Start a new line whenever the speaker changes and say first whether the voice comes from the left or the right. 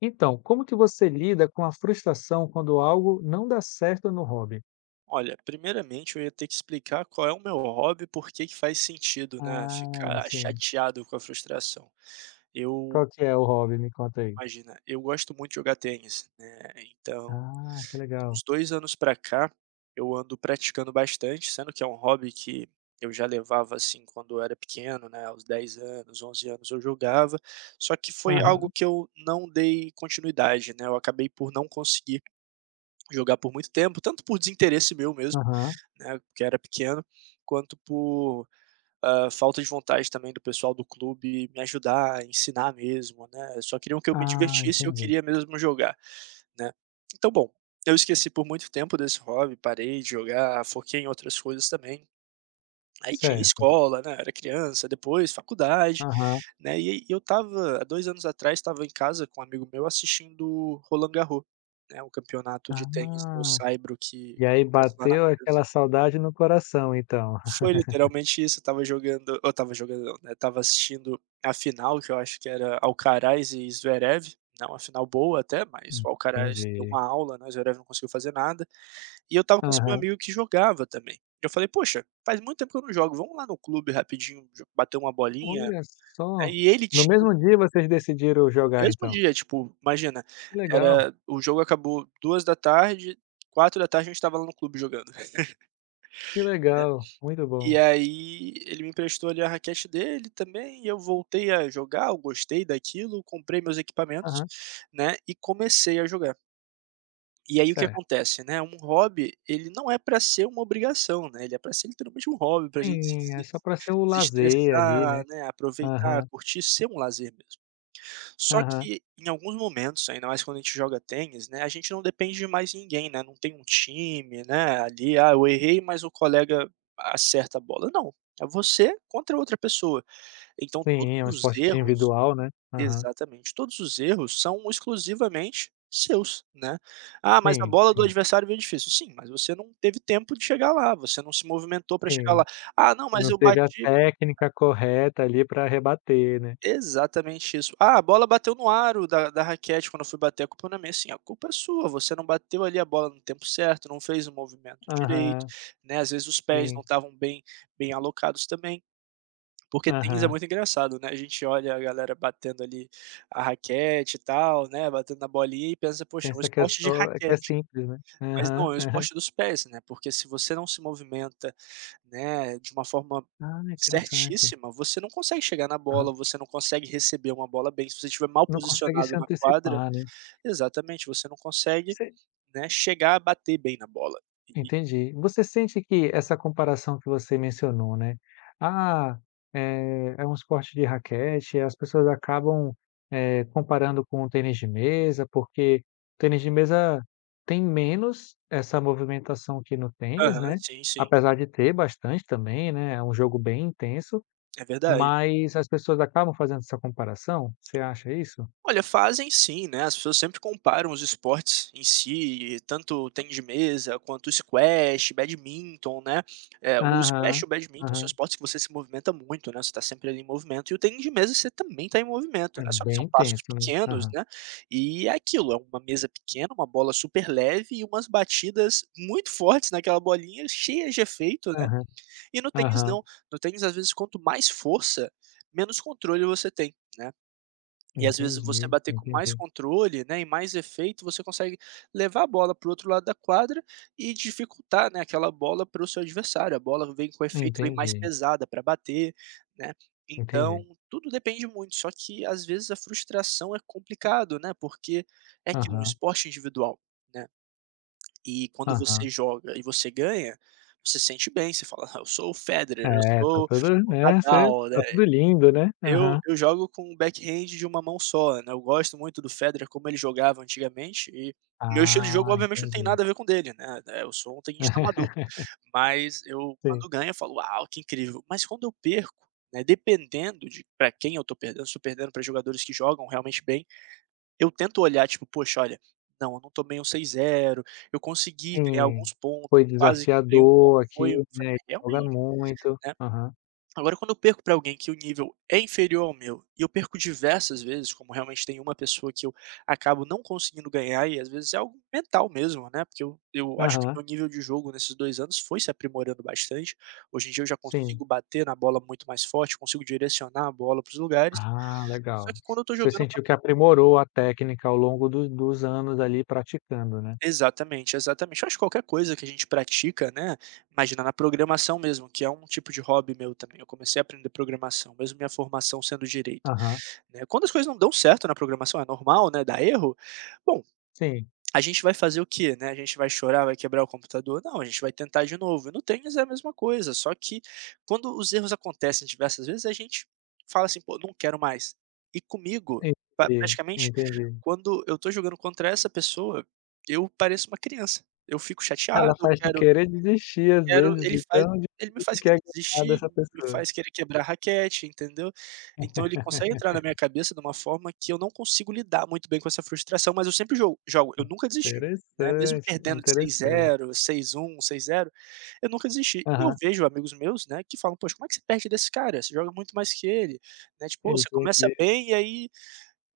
left: Então, como que você lida com a frustração quando algo não dá certo no hobby?
right: Olha, primeiramente eu ia ter que explicar qual é o meu hobby e por que que faz sentido, né,
left: Ah,
right: ficar
left: sim.
right: chateado com a frustração. Eu
left: Qual que é o hobby? Me conta aí.
right: Imagina, eu gosto muito de jogar tênis, né, então,
left: Ah, que legal.
right: uns 2 anos pra cá, eu ando praticando bastante, sendo que é um hobby que eu já levava, assim, quando eu era pequeno, né, aos 10 anos, 11 anos eu jogava, só que foi algo
left: Aham.
right: que eu não dei continuidade, né, eu acabei por não conseguir jogar por muito tempo, tanto por desinteresse meu mesmo,
left: Aham.
right: né, porque era pequeno, quanto por, ah, falta de vontade também do pessoal do clube me ajudar, ensinar mesmo, né, só queriam que eu me
left: Ah,
right: divertisse e eu
left: entendi.
right: queria mesmo jogar, né. Então, bom, eu esqueci por muito tempo desse hobby, parei de jogar, foquei em outras coisas também, aí tinha
left: Certo.
right: escola, né, eu era criança, depois faculdade,
left: Aham.
right: né, e aí eu estava há 2 anos atrás estava em casa com um amigo meu assistindo Roland Garros, né, o campeonato de tênis no
left: Ah,
right: saibro que
left: e aí
right: acontece lá na
left: bateu
right: França.
left: aquela saudade no coração então.
right: Foi literalmente isso, eu estava jogando eu estava jogando não, né, estava assistindo a final que eu acho que era Alcaraz e Zverev, né, uma final boa até, mas
left: Hum,
right: o Alcaraz deu
left: entendi.
right: uma aula, né, o Zverev não conseguiu fazer nada, e eu estava com esse meu
left: Aham.
right: amigo que jogava também. Eu falei: "Poxa, faz muito tempo que eu não jogo. Vamos lá no clube rapidinho jo bater uma bolinha?"
left: Olha só,
right: Aí ele
left: no
right: tinha
left: mesmo dia vocês decidiram
right: No
left: jogar
right: mesmo
left: então.
right: dia, tipo, imagina,
left: Que legal!
right: era o jogo acabou 14h, 16h a gente estava lá no clube jogando.
left: Que
right: Né,
left: legal, muito
right: e
left: bom.
right: aí ele me emprestou ali a raquete dele também e eu voltei a jogar, eu gostei daquilo, comprei meus equipamentos,
left: Aham.
right: né, e comecei a jogar. E aí, o que
left: Certo.
right: acontece, né, um hobby, ele não é pra ser uma obrigação, né, ele é pra ser literalmente um hobby pra gente se
left: Sim, é
right: deses
left: só para ser o lazer ali, né.
right: desestressar, né, aproveitar,
left: Aham.
right: curtir, ser um lazer mesmo. Só
left: Aham.
right: que em alguns momentos, ainda mais quando a gente joga tênis, né, a gente não depende de mais ninguém, né, não tem um time, né, ali "Ah, eu errei, mas o colega acerta a bola", não, é você contra outra pessoa. Então,
left: Sim, é um
right: todos os
left: esporte
right: erros
left: individual, né. Aham.
right: Exatamente, todos os erros são exclusivamente seus, né. "Ah, mas a
left: Sim,
right: bola do
left: sim.
right: adversário veio difícil". Sim, mas você não teve tempo de chegar lá, você não se movimentou pra chegar
left: Sim,
right: lá. "Ah, não, mas
left: não
right: eu
left: teve a
right: bati"
left: técnica correta ali pra rebater, né?
right: Exatamente isso. "Ah, a bola bateu no aro da da raquete quando eu fui bater, a culpa na minha". Sim, a culpa é sua, você não bateu ali a bola no tempo certo, não fez o movimento direito,
left: Aham.
right: né, às vezes os pés não
left: Sim.
right: estavam bem bem alocados também, porque tênis é
left: Aham.
right: muito engraçado, né, a gente olha a galera batendo ali a raquete e tal, né, batendo na bolinha e pensa: "Poxa, é um
left: Pensa que é
right: esporte de
left: só que é
right: raquete",
left: simples, né.
right: mas não,
left: Aham.
right: é o
left: Aham.
right: esporte dos pés, né, porque se você não se movimenta, né, de uma forma
left: Ah, interessante.
right: certíssima, você não consegue chegar na
left: Aham.
right: bola, você não consegue receber uma bola bem, se você estiver mal
left: Não consegue se
right: posicionado na quadra
left: antecipar, né.
right: Exatamente, você não consegue,
left: Você
right: né, chegar a bater bem na bola, e e
left: Entendi. Você sente que essa comparação que você mencionou, né. "Ah, eh, é um esporte de raquete, as pessoas acabam, eh, comparando com o tênis de mesa" porque tênis de mesa tem menos essa movimentação aqui no tênis,
right: Aham.
left: né,
right: Sim, sim.
left: apesar de ter bastante também, né, é um jogo bem intenso,
right: É verdade.
left: mas as pessoas acabam fazendo essa comparação? Você acha isso?
right: Olha, fazem sim, né, as pessoas sempre comparam os esportes em si e tanto o tênis de mesa quanto o squash, badminton, né. Eh, o
left: Aham.
right: squash e o badminton são
left: Aham.
right: esportes que você se movimenta muito, né, você está sempre ali em movimento e o tênis de mesa você também tá em movimento,
left: É
right: né, só que são
left: bem
right: passos
left: tenso, hein.
right: pequenos,
left: Aham.
right: né, e é aquilo, é uma mesa pequena, uma bola super leve e umas batidas muito fortes naquela bolinha cheia de efeito, né,
left: Aham.
right: e no tênis
left: Aham.
right: não, no tênis, às vezes, quanto mais força, menos controle você tem, né.
left: Eu
right: E às vezes você
left: entendi,
right: bater com mais
left: entendi.
right: controle, né, e mais efeito, você consegue levar a bola para o outro lado da quadra, e dificultar, né, aquela bola para o seu adversário, a bola vem com efeito, vem mais
left: Entendi.
right: pesada pra bater, né,
left: Entendi.
right: então, tudo depende muito. Só que, às vezes, a frustração é complicado, né, porque É que um
left: Aham.
right: esporte individual, né, e quando você
left: Aham.
right: joga e você ganha, você sente bem você fala: "Ah, eu sou o Federer, eu
left: É, tá
right: sou
left: tudo,
right: o
left: né, você
right: Nadal", né.
left: Tá tudo lindo, né.
right: Eu
left: Aham.
right: eu jogo com o backhand de uma mão só, né, eu gosto muito do Federer, como ele jogava antigamente e meu estilo de jogo,
left: Ah,
right: obviamente, não tem
left: entendi.
right: nada a ver com dele, né, eh, eu sou um tenista amador, mas eu,
left: Sim.
right: quando ganho, eu falo: "Uau, que incrível". Mas quando eu perco, né, dependendo de pra quem eu tô perdendo, se eu tô perdendo pra jogadores que jogam realmente bem, eu tento olhar tipo: "Poxa, olha, não, eu não tomei um 6, 0, eu consegui ganhar
left: Sim,
right: alguns pontos,
left: foi
right: eu quase quebrei um ponto",
left: desafiador aqui,
right: foi foi
left: né, ele joga
right: realmente
left: muito.
right: Né.
left: Aham.
right: Agora quando eu perco pra alguém que o nível é inferior ao meu, e eu perco diversas vezes, como realmente tem uma pessoa que eu acabo não conseguindo ganhar e, às vezes, é algo mental mesmo, né, porque eu eu acho que
left: Aham.
right: meu nível de jogo nesses 2 anos foi se aprimorando bastante, hoje em dia eu já consigo
left: Sim.
right: bater na bola muito mais forte, consigo direcionar a bola para os lugares,
left: Ah,
right: só
left: legal.
right: que quando eu estou
left: Você
right: jogando, eu fa
left: sentiu que aprimorou a técnica ao longo do dos anos ali praticando, né?
right: Exatamente, exatamente. Eu acho que qualquer coisa que a gente pratica, né, imagina, na programação mesmo que é um tipo de hobby meu também, eu comecei a aprender programação mesmo minha formação sendo direito,
left: Aham.
right: né, quando as coisas não dão certo na programação, é normal, né, dar erro, bom,
left: Sim.
right: a gente vai fazer o quê, né? A gente vai chorar? Vai quebrar o computador? Não, a gente vai tentar de novo. E no tênis é a mesma coisa, só que quando os erros acontecem diversas vezes, a gente fala assim: "Pô, não quero mais", e comigo, pa
left: Entendi,
right: praticamente
left: entendi.
right: quando eu tô jogando contra essa pessoa, eu pareço uma criança, eu fico
left: Ela
right: chateado, eu
left: faz te
right: quero
left: querer desistir às
right: quero
left: vezes
right: Ele
left: de tão
right: faz ele me
left: difícil
right: faz
left: que é
right: querer
left: ganhar
right: desistir,
left: dessa
right: me
left: pessoa.
right: faz querer quebrar a raquete, entendeu? Então, ele consegue entrar na minha cabeça de uma forma que eu não consigo lidar muito bem com essa frustração, mas eu sempre jogo jogo, eu nunca desisti, né, mesmo
left: Interessante,
right: perdendo de seis
left: interessante.
right: zero, 6 1, 6 0, eu nunca desisti. E eu
left: Aham.
right: vejo amigos meus, né, que falam: "Poxa, como é você perde desse cara? Você joga muito mais que ele". Né, tipo "Oh, você começa
left: Entendi.
right: bem e aí"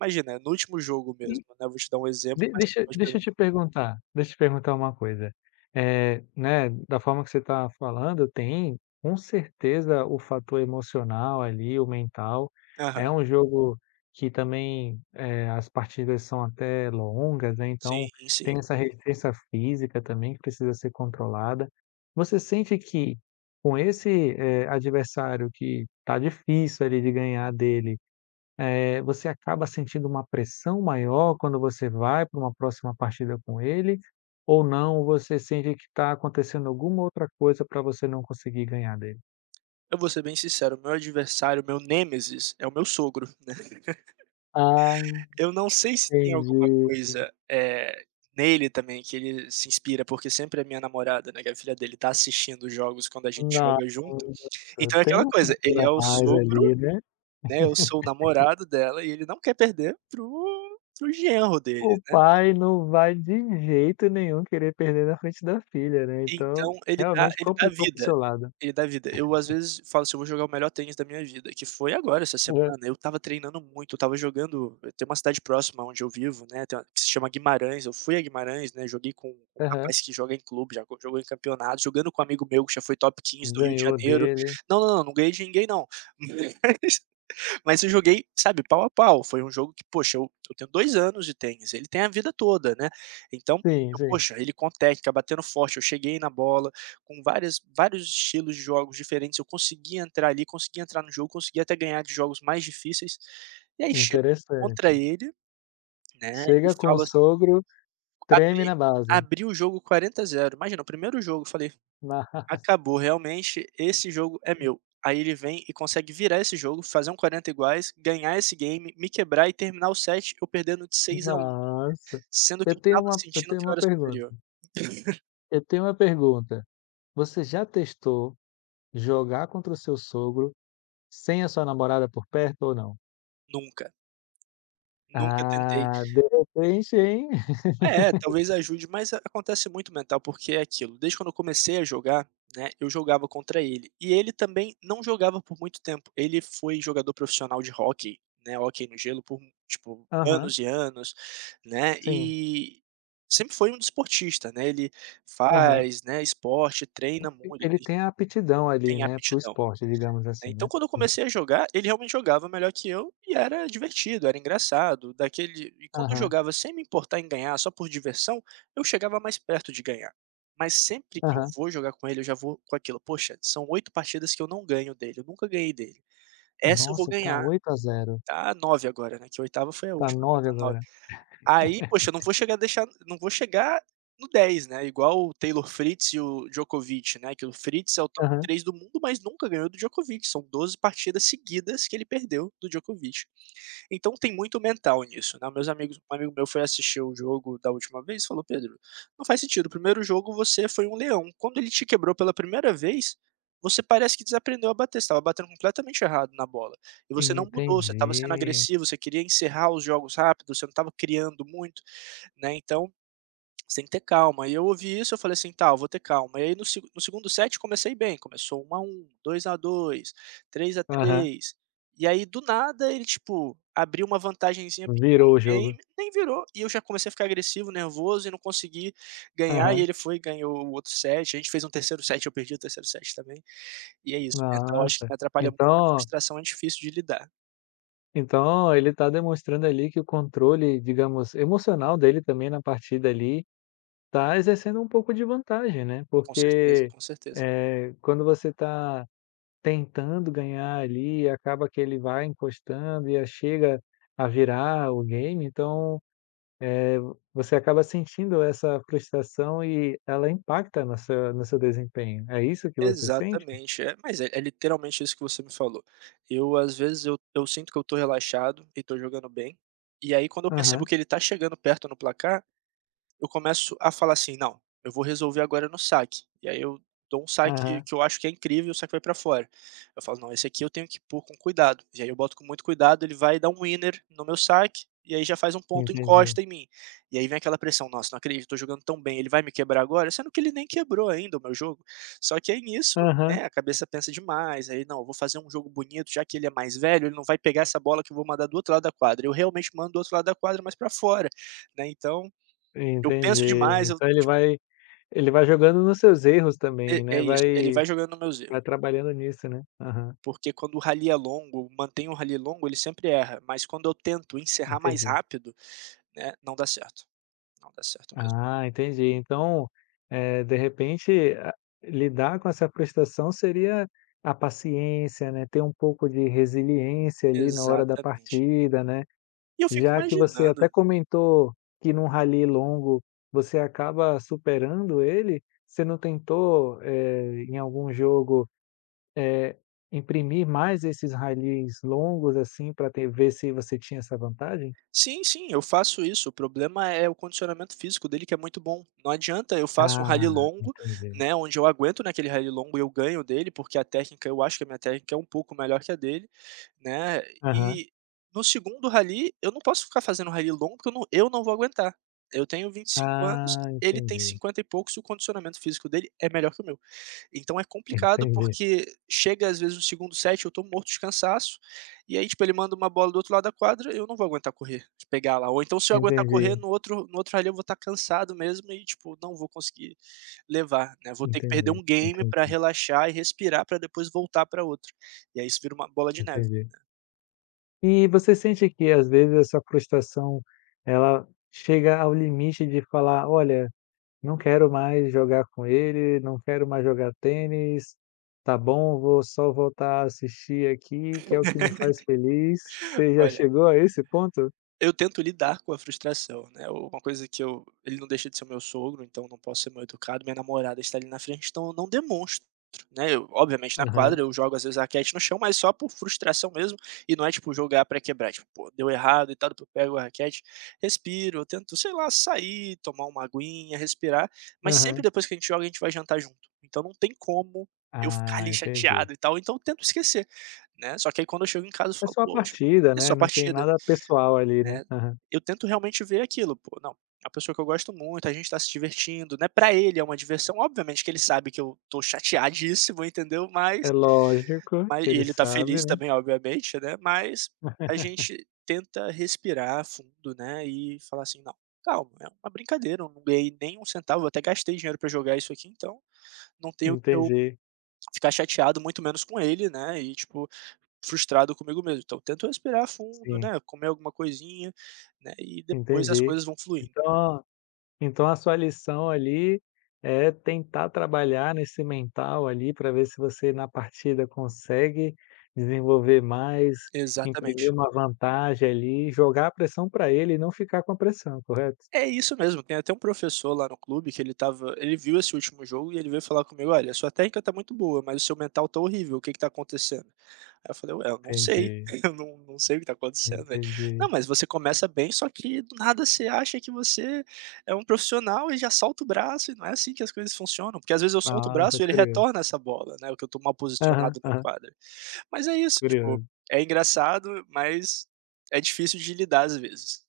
right: Imagina, no último jogo mesmo,
left: E
right: né, vou te dar um exemplo,
left: De
right: mas você
left: deixa
right: pode
left: deixa
right: pergun
left: eu te perguntar, deixa eu te perguntar uma coisa. Eh, né, da forma que você tá falando, tem com certeza o fator emocional ali, o mental, é
right: Aham.
left: um jogo que também, eh, as partidas são até longas, né, então,
right: Sim, sim.
left: tem essa resistência física também que precisa ser controlada. Você sente que, com esse, eh, adversário que tá difícil ali de ganhar dele, eh, você acaba sentindo uma pressão maior quando você vai pra uma próxima partida com ele, ou não, você sente que tá acontecendo alguma outra coisa pra você não conseguir ganhar dele?
right: Eu vou ser bem sincero, meu adversário, o meu nêmesis é o meu sogro, né.
left: Ah,
right: Eu não sei se tem alguma
left: entendi.
right: coisa, eh, nele também que ele se inspira porque sempre a minha namorada, né, que a filha dele, tá assistindo jogos quando a gente
left: Nossa,
right: joga junto então é
left: tem
right: aquela
left: um
right: coisa, ele
left: futuro
right: é o
left: a mais
right: sogro,
left: ali, né.
right: né, eu sou o namorado dela e ele não quer perder para o para o genro
left: O
right: dele, né.
left: pai não vai de jeito nenhum querer perder na frente da filha, né, então,
right: Então ele dá
left: realmente
right: ele dá a
left: complicou para o seu
right: vida,
left: lado.
right: ele dá a vida, eu às vezes falo assim: "Eu vou jogar o melhor tênis da minha vida", que foi agora essa
left: [unintelligible]
right: semana, eu estava treinando muito, eu estava jogando eu tenho uma cidade próxima onde eu vivo, né, tem uma se chama Guimarães, eu fui a Guimarães, né, joguei com com um
left: Aham.
right: rapaz que joga em clube, já jogou em campeonatos, jogando com um amigo meu que já foi top 15 do Rio de
left: Ganhou
right: Janeiro,
left: dele.
right: não não não não ganhei de ninguém não. Mas eu joguei sabe pau a pau, foi um jogo que poxa eu eu tenho 2 anos de tênis, ele tem a vida toda, né, então,
left: Sim, sim.
right: poxa, ele com técnica, batendo forte, eu cheguei na bola, com várias vários estilos de jogos diferentes, eu consegui entrar ali, consegui entrar no jogo, consegui até ganhar de jogos mais difíceis, e aí chegou
left: Interessante.
right: contra ele, né, e
left: Chega com o
right: falo assim
left: sogro, treme
right: Abri
left: na base.
right: abri o jogo 40 a 0, imagina o primeiro jogo eu falei: "Acabou realmente esse jogo é meu", aí ele vem e consegue virar esse jogo, fazer um 40 iguais, ganhar esse game, me quebrar e terminar o set, eu perdendo de 6 a 1,
left: Nossa,
right: sendo
left: eu
right: que eu
left: tenho
right: estava
left: uma eu
right: sentindo
left: tenho
right: que eu
left: uma
right: era
left: pergunta.
right: superior.
left: Eu tenho uma pergunta, você já testou jogar contra o seu sogro, sem a sua namorada por perto ou não?
right: Nunca. Nunca tentei.
left: Ah deu pra preencher, hein.
right: É talvez ajude, mas acontece muito mental porque é aquilo, desde quando eu comecei a jogar, né, eu jogava contra ele, e ele também não jogava por muito tempo, ele foi jogador profissional de hóquei, né, hóquei no gelo por tipo
left: Aham.
right: anos e anos, né,
left: Sim.
right: e, sempre foi um desportista, né, ele
left: Aham.
right: faz, né, esporte, treina muito
left: Ele
right: e
left: tem a aptidão ali,
right: tem
left: né, para o
right: aptidão.
left: esporte digamos
right: Ai
left: assim,
right: então
left: né.
right: quando eu comecei a jogar, ele realmente jogava melhor que eu e era divertido, era engraçado, daquele e quando eu
left: Aham.
right: jogava sem me importar em ganhar só por diversão, eu chegava mais perto de ganhar, mas sempre que eu
left: Aham.
right: vou jogar com ele, eu já vou com aquilo: "Poxa, são 8 partidas que eu não ganho dele, eu nunca ganhei dele, essa eu vou
left: Nossa, tá
right: ganhar",
left: 8 a 0.
right: ta 9 agora, né, que a 8ª foi a
left: Tá
right: última, vai
left: 9
right: dar 9.
left: agora.
right: Aí poxa eu não vou chegar a deixar não vou chegar no 10, né, igual o Taylor Fritz e o Djokovich, né, que o Fritz é o top
left: Aham.
right: 3 do mundo, mas nunca ganhou do Djokovich, são 12 partidas seguidas que ele perdeu do Djokovich. Então tem muito mental nisso, né, meus amigos um amigo meu foi assistir o jogo da última vez falou: "Pedro, não faz sentido o primeiro jogo você foi um leão, quando ele te quebrou pela priemira vez, você parece que desaprendeu a bater, você estava batendo completamente errado na bola, e você não mudou, você estava sendo
left: Entendi.
right: agressivo, você queria encerrar os jogos rápido, você não estava criando muito, né, então, você tem que ter calma". E eu ouvi isso eu falei assim: "Tá, vou ter calma", e aí no segu no 2º set comecei bem, começou 1 a 1, 2 a 2, 3 a
left: Aham.
right: 3, e aí do nada, ele tipo, abriu uma vantagenzinha pequena
left: Virou o
right: no
left: jogo.
right: game, nem virou e eu já comecei a ficar agressivo, nervoso e não consegui ganhar e
left: Aham.
right: ele foi e ganhou o outro set, a gente fez um 3º set, eu perdi o 3º set também, e é isso, eu acho que
left: Nossa,
right: me atrapalha muito
left: então
right: a
left: oh
right: frustração é difícil de lidar.
left: Então, ele tá demonstrando ali, que o controle digamos emocional dele também na partida ali, tá exercendo um pouco de vantagem, né.
right: Com certeza,
left: Porque,
right: com certeza.
left: eh, quando você tá tentando ganhar ali, e acaba que ele vai encostando e a chega a virar o game então, eh, vô você acaba sentindo essa frustração e ela impacta na seu no seu desempenho. É isso que você sente?
right: Exatamente, é, mas é é literalmente isso que você me falou. Eu, às vezes, eu eu sinto que eu tô relaxado e tô jogando bem, e aí, quando eu percebo
left: Aham.
right: que ele tá chegando perto no placar, eu começo a falar assim: "Não, eu vou resolver agora no saque." E aí eu dou um saque
left: Aham.
right: que eu acho que é incrível, e o saque foi para fora. Eu falo: "Não, esse aqui eu tenho que pôr com cuidado.". E aí eu boto com muito cuidado, ele vai dá um winner no meu saque, e aí já faz um ponto,
left: Entendi.
right: encosta em mim. E aí vem aquela pressão: "Nossa não acredito, tô jogando tão bem, ele vai me quebrar agora?", sendo que ele nem quebrou ainda o meu jogo. Só que é nisso,
left: Aham.
right: né, a cabeça pensa demais, aí: "Não eu vou fazer um jogo bonito, já que ele é mais velho, ele não vai pegar essa bola que eu vou mandar do outro lado da quadra", Eu, realmente, mando do outro lado da quadra, mas pra fora, né, então, eu penso
left: Entendi,
right: demais, eu
left: então ele
right: tipo
left: vai ele vai jogando nos seus erros
right: É
left: também,
right: é
left: né,
right: isso, ele
left: vai
right: vai jogando nos meus erro.
left: vai trabalhando nisso, né. Aham.
right: Porque, quando o rally é longo, mantem o rally longo, ele sempre erra. Mas, quando eu tento encerrar mais
left: Entendi.
right: rápido, né, não dá certo, não dá certo mesmo.
left: Ah, entendi então, eh, de repente a lidar com essa frustração seria a paciência, né, ter um pouco de resiliência ali, na hora da
right: Exatamente.
left: partida, né.
right: E eu fico
left: Já que você até
right: imaginando
left: comentou que num rally longo você acaba superando ele. Você não tentou, eh, em algum jogo, eh, imprimir mais esses rallys longos assim, pra ter ver se você tinha essa vantagem?
right: Sim sim, eu faço isso, o problema é o condicionamento físico dele que é muito bom, não adianta, eu faço um rally
left: Ah,
right: longo,
left: entendi.
right: né, onde eu aguento naquele rally longo, eu ganho dele porque a técnica eu acho que a minha técnica é um pouco melhor que a dele, né,
left: Aham.
right: e no segundo rally eu não posso ficar fazendo rally longo porque eu não eu não vou aguentar. Eu tenho 25 anos,
left: Ah,
right: ele tem
left: entendi.
right: 50 e poucos e o condicionamento físico dele é melhor que o meu. Então, é complicado
left: Entendi.
right: porque chega às vezes o segundo set, eu tô morto de cansaço, e aí tipo, ele manda uma bola do outro lado da quadra, eu não vou aguentar correr. Pegar lá, ou então, se eu aguentar correr
left: Entendi.
right: no outro no outro rally eu vou estar cansado mesmo e tipo, não vou conseguir levar, né. Vou ter que perder
left: Entendi,
right: um game pra
left: entendi.
right: relaxar e respirar, pra depois voltar para outro, e aí isso vira uma bola de neve.
left: Entendi. E você sente que as vezes essa frustração ela chega ao limite de falar: "Olha, não quero mais jogar com ele, não quero mais jogar tênis, tá bom? Vou só, voltar a assistir aqui, que é o que me faz feliz", Você já
right: Olha,
left: chegou a esse ponto?
right: eu tento lidar com a frustração, né, uma coisa que eu ele não deixa de ser o meu sogro, então não posso ser mal educado. Minha namorada está ali, na frente, então eu não demonstro, né. Eu obviamente na
left: Aham.
right: quadra, eu jogo às vezes a raquete no chão, mas só por frustração mesmo, e não é tipo jogar pra quebrar, é tipo pô, deu errado e tal, depois pego a raquete, respiro, eu tento sei lá, sair, tomar uma aguinha, respirar. Mas sempre
left: Aham.
right: depois que a gente joga a gente vai jantar junto, então não tem como eu ficar
left: Ah,
right: ali
left: entendi.
right: chateado e tal, então tento esquecer, né. Só que aí quando eu chego em casa eu
left: É
right: falo:
left: só a
right: "Poxa,
left: partida,
right: é
left: né,
right: só
left: não tem
right: partida,
left: nada pessoal ali, né.
right: né".
left: Aham.
right: Eu tento realmente ver aquilo: "Pô, não, é uma pessoa que eu gosto muito, a gente tá se divertindo", né. Pra ele é uma diversão, obviamente que ele sabe que eu tô chateadíssimo, entendeu, mas
left: É lógico
right: mas
left: que
right: e
left: ele
right: ele tá
left: sabe,
right: feliz
left: né.
right: também, obviamente, né. Mas a gente tenta respirar fundo, né, e falar assim: "Não, calma, é uma brincadeira, eu não ganhei nem um centavo, eu até gastei dinheiro pra jogar isso aqui, então, não tem o que eu
left: Entendi.
right: ficar chateado, muito menos com ele, né. E tipo, frustrado comigo mesmo", então tento respirar fundo,
left: Sim.
right: né, comer alguma coisinha, né, e depois as
left: Entendi,
right: coisas vão fluir.
left: então então a sua lição ali, é tentar trabalhar nesse mental ali, pra ver se você na partida consegue desenvolver mais, imprimir
right: Exatamente.
left: uma vantagem ali, e jogar a pressão pra ele e não ficar com a pressão, correto?
right: É isso mesmo. Tem até um professor lá no clube que ele tava ele viu esse último jogo e ele veio falar comigo: "Olha, sua técnica tá muito boa, mas o seu mental tá horrível, o que que tá acontecendo?", aí eu falei: "Ué, eu não sei,
left: Entendi.
right: eu num num sei o que tá acontecendo velho. 'Não
left: Entendi.
right: mas você começa bem, só que do nada você acha que você é um profissional e já solta o braço e não é assim que as coisas funcionam'". Porque as vezes eu solto o
left: Ah,
right: braço e ele
left: [unintelligible]
right: retorna essa bola, né, ou que eu tô mal
left: Aham,
right: posicionado na
left: aham.
right: quadra. Mas é isso tipo,
left: Curioso.
right: é engraçado mas, é difícil de lidar às vezes.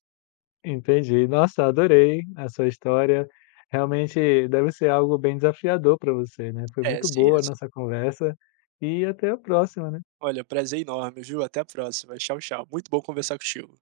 left: Entendi, nossa, adorei a sua história. Realmente deve ser algo bem desafiador pra você, né. Foi
right: É
left: muito
right: sim, é
left: boa a
right: sim.
left: nossa conversa, e até a próxima, né.
right: Olha, prazer enorme, viu, até a próxima, tchau tchau. Muito bom conversar contigo.